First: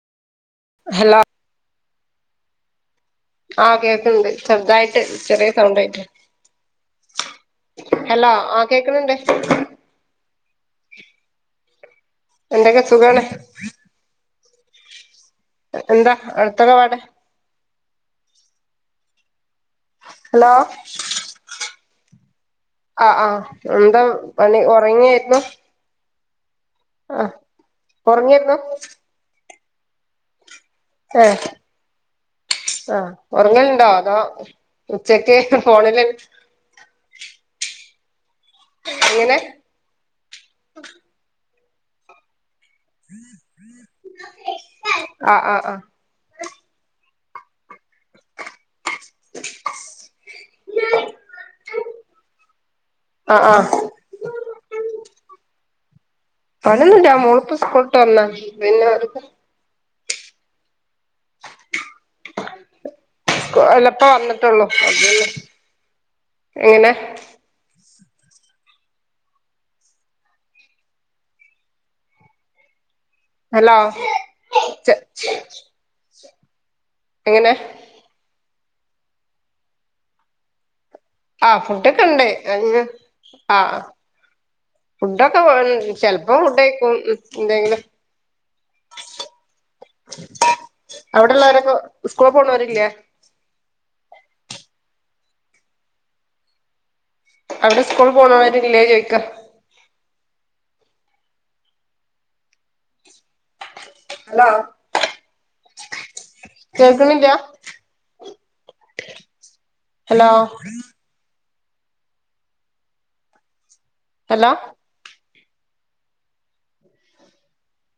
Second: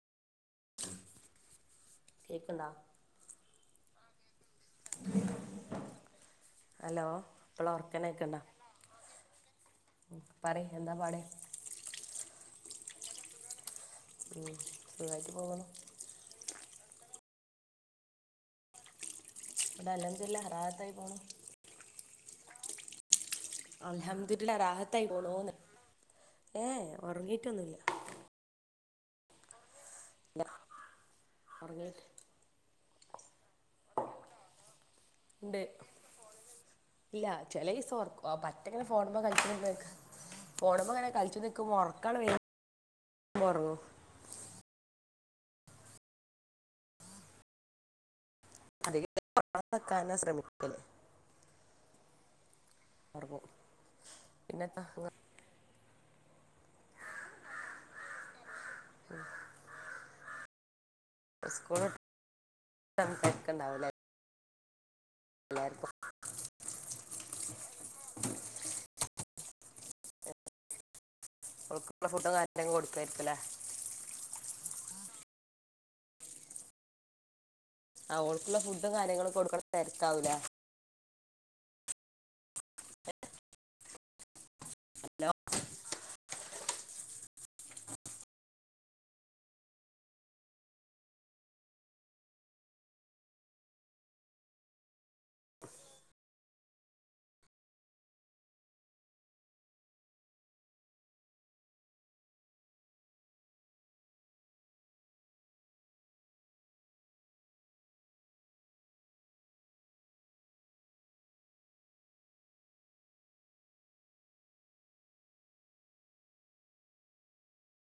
Hello കേക്കണ്ട? ആ കേക്കണ്ട് ചെറതായിട്ട് ചെറിയ സൗണ്ടയിട്ട്. ഹലോ ഇപ്പോൾ ഹലോ ഉറക്കനേക്കണ്ട ആഹ് കേക്കുന്നുണ്ട്. പറയ് എന്താ പാടെ? എന്തൊക്കെ സുഖാണ്. സുഖയിട്ട് പോകണ്. എന്താ അടുത്ത ഇടപാട് ഹലോ അൽഹംദുലില്ലാഹ് റാഹത്തായി പോണം. ആഹ് ആഹ് എന്താ അൽഹംദുലില്ലാ പണി ഉറങ്ങിയപ്പൊ? ഏഹ് ഉറങ്ങിയിട്ടൊന്നുല്ല. ഉറങ്ങയിരുന്നു? ഇല്ല ഏഹ് ഉറങ്ങിയിട്ട് ആഹ് ഒറങ്ങൽണ്ടോ അതൊ ഉച്ചക്ക് ഉണ്ട് ഫോണില് ഇല്ല ചില ദിവസം ഓർക്കും ആഹ് പറ്റെങ്ങനെ ഫോണുമ്മേ എങ്ങനെ കളിച് ഫോൺമ്മേങ്ങനെ കളിച്ചു നിക്കുമ്പോ ഉറക്കാണ് വരുമ്പോ ഉറങ്ങും. ആ ആ ആ [inaudible] ആ ആ പിന്നെത്ത? പണിയൊന്നുല്ല മോൾപ്പ സ്കൂൾ ട്ട് വന്ന പിന്നെ സ്കൂൾ വിട്ട് വന്നേക്കുംണ്ടാവില ട്ടള്ളൂ [inaudible] ഓക്കള്ള ഫുഡും കാര്യങ്ങളും കൊടുക്കയിരിക്കല ഹലോ ചെ എങ്ങനെ? ഓൾക്കുള്ള ഫുഡും കാര്യങ്ങളൊക്ക കൊടുക്കണ നെരത്താവൂല. ആ ഫുഡൊക്കെ ണ്ടേ ആ ആ ഹലോ ഫുഡൊക്കെ ഇവ ചെലപ്പോം ഫുഡയിക്കും എന്തെങ്കിലും. അവിടെള്ളവരൊക്ക സ്കൂളക്കൊണരില്ലേ? [inaudible] അവിടെ സ്കൂൾ പോണവരില്ലേ ചോയ്ക്ക? ഹലോ കേക്കുന്നില്ല ഹലോ? ഹലോ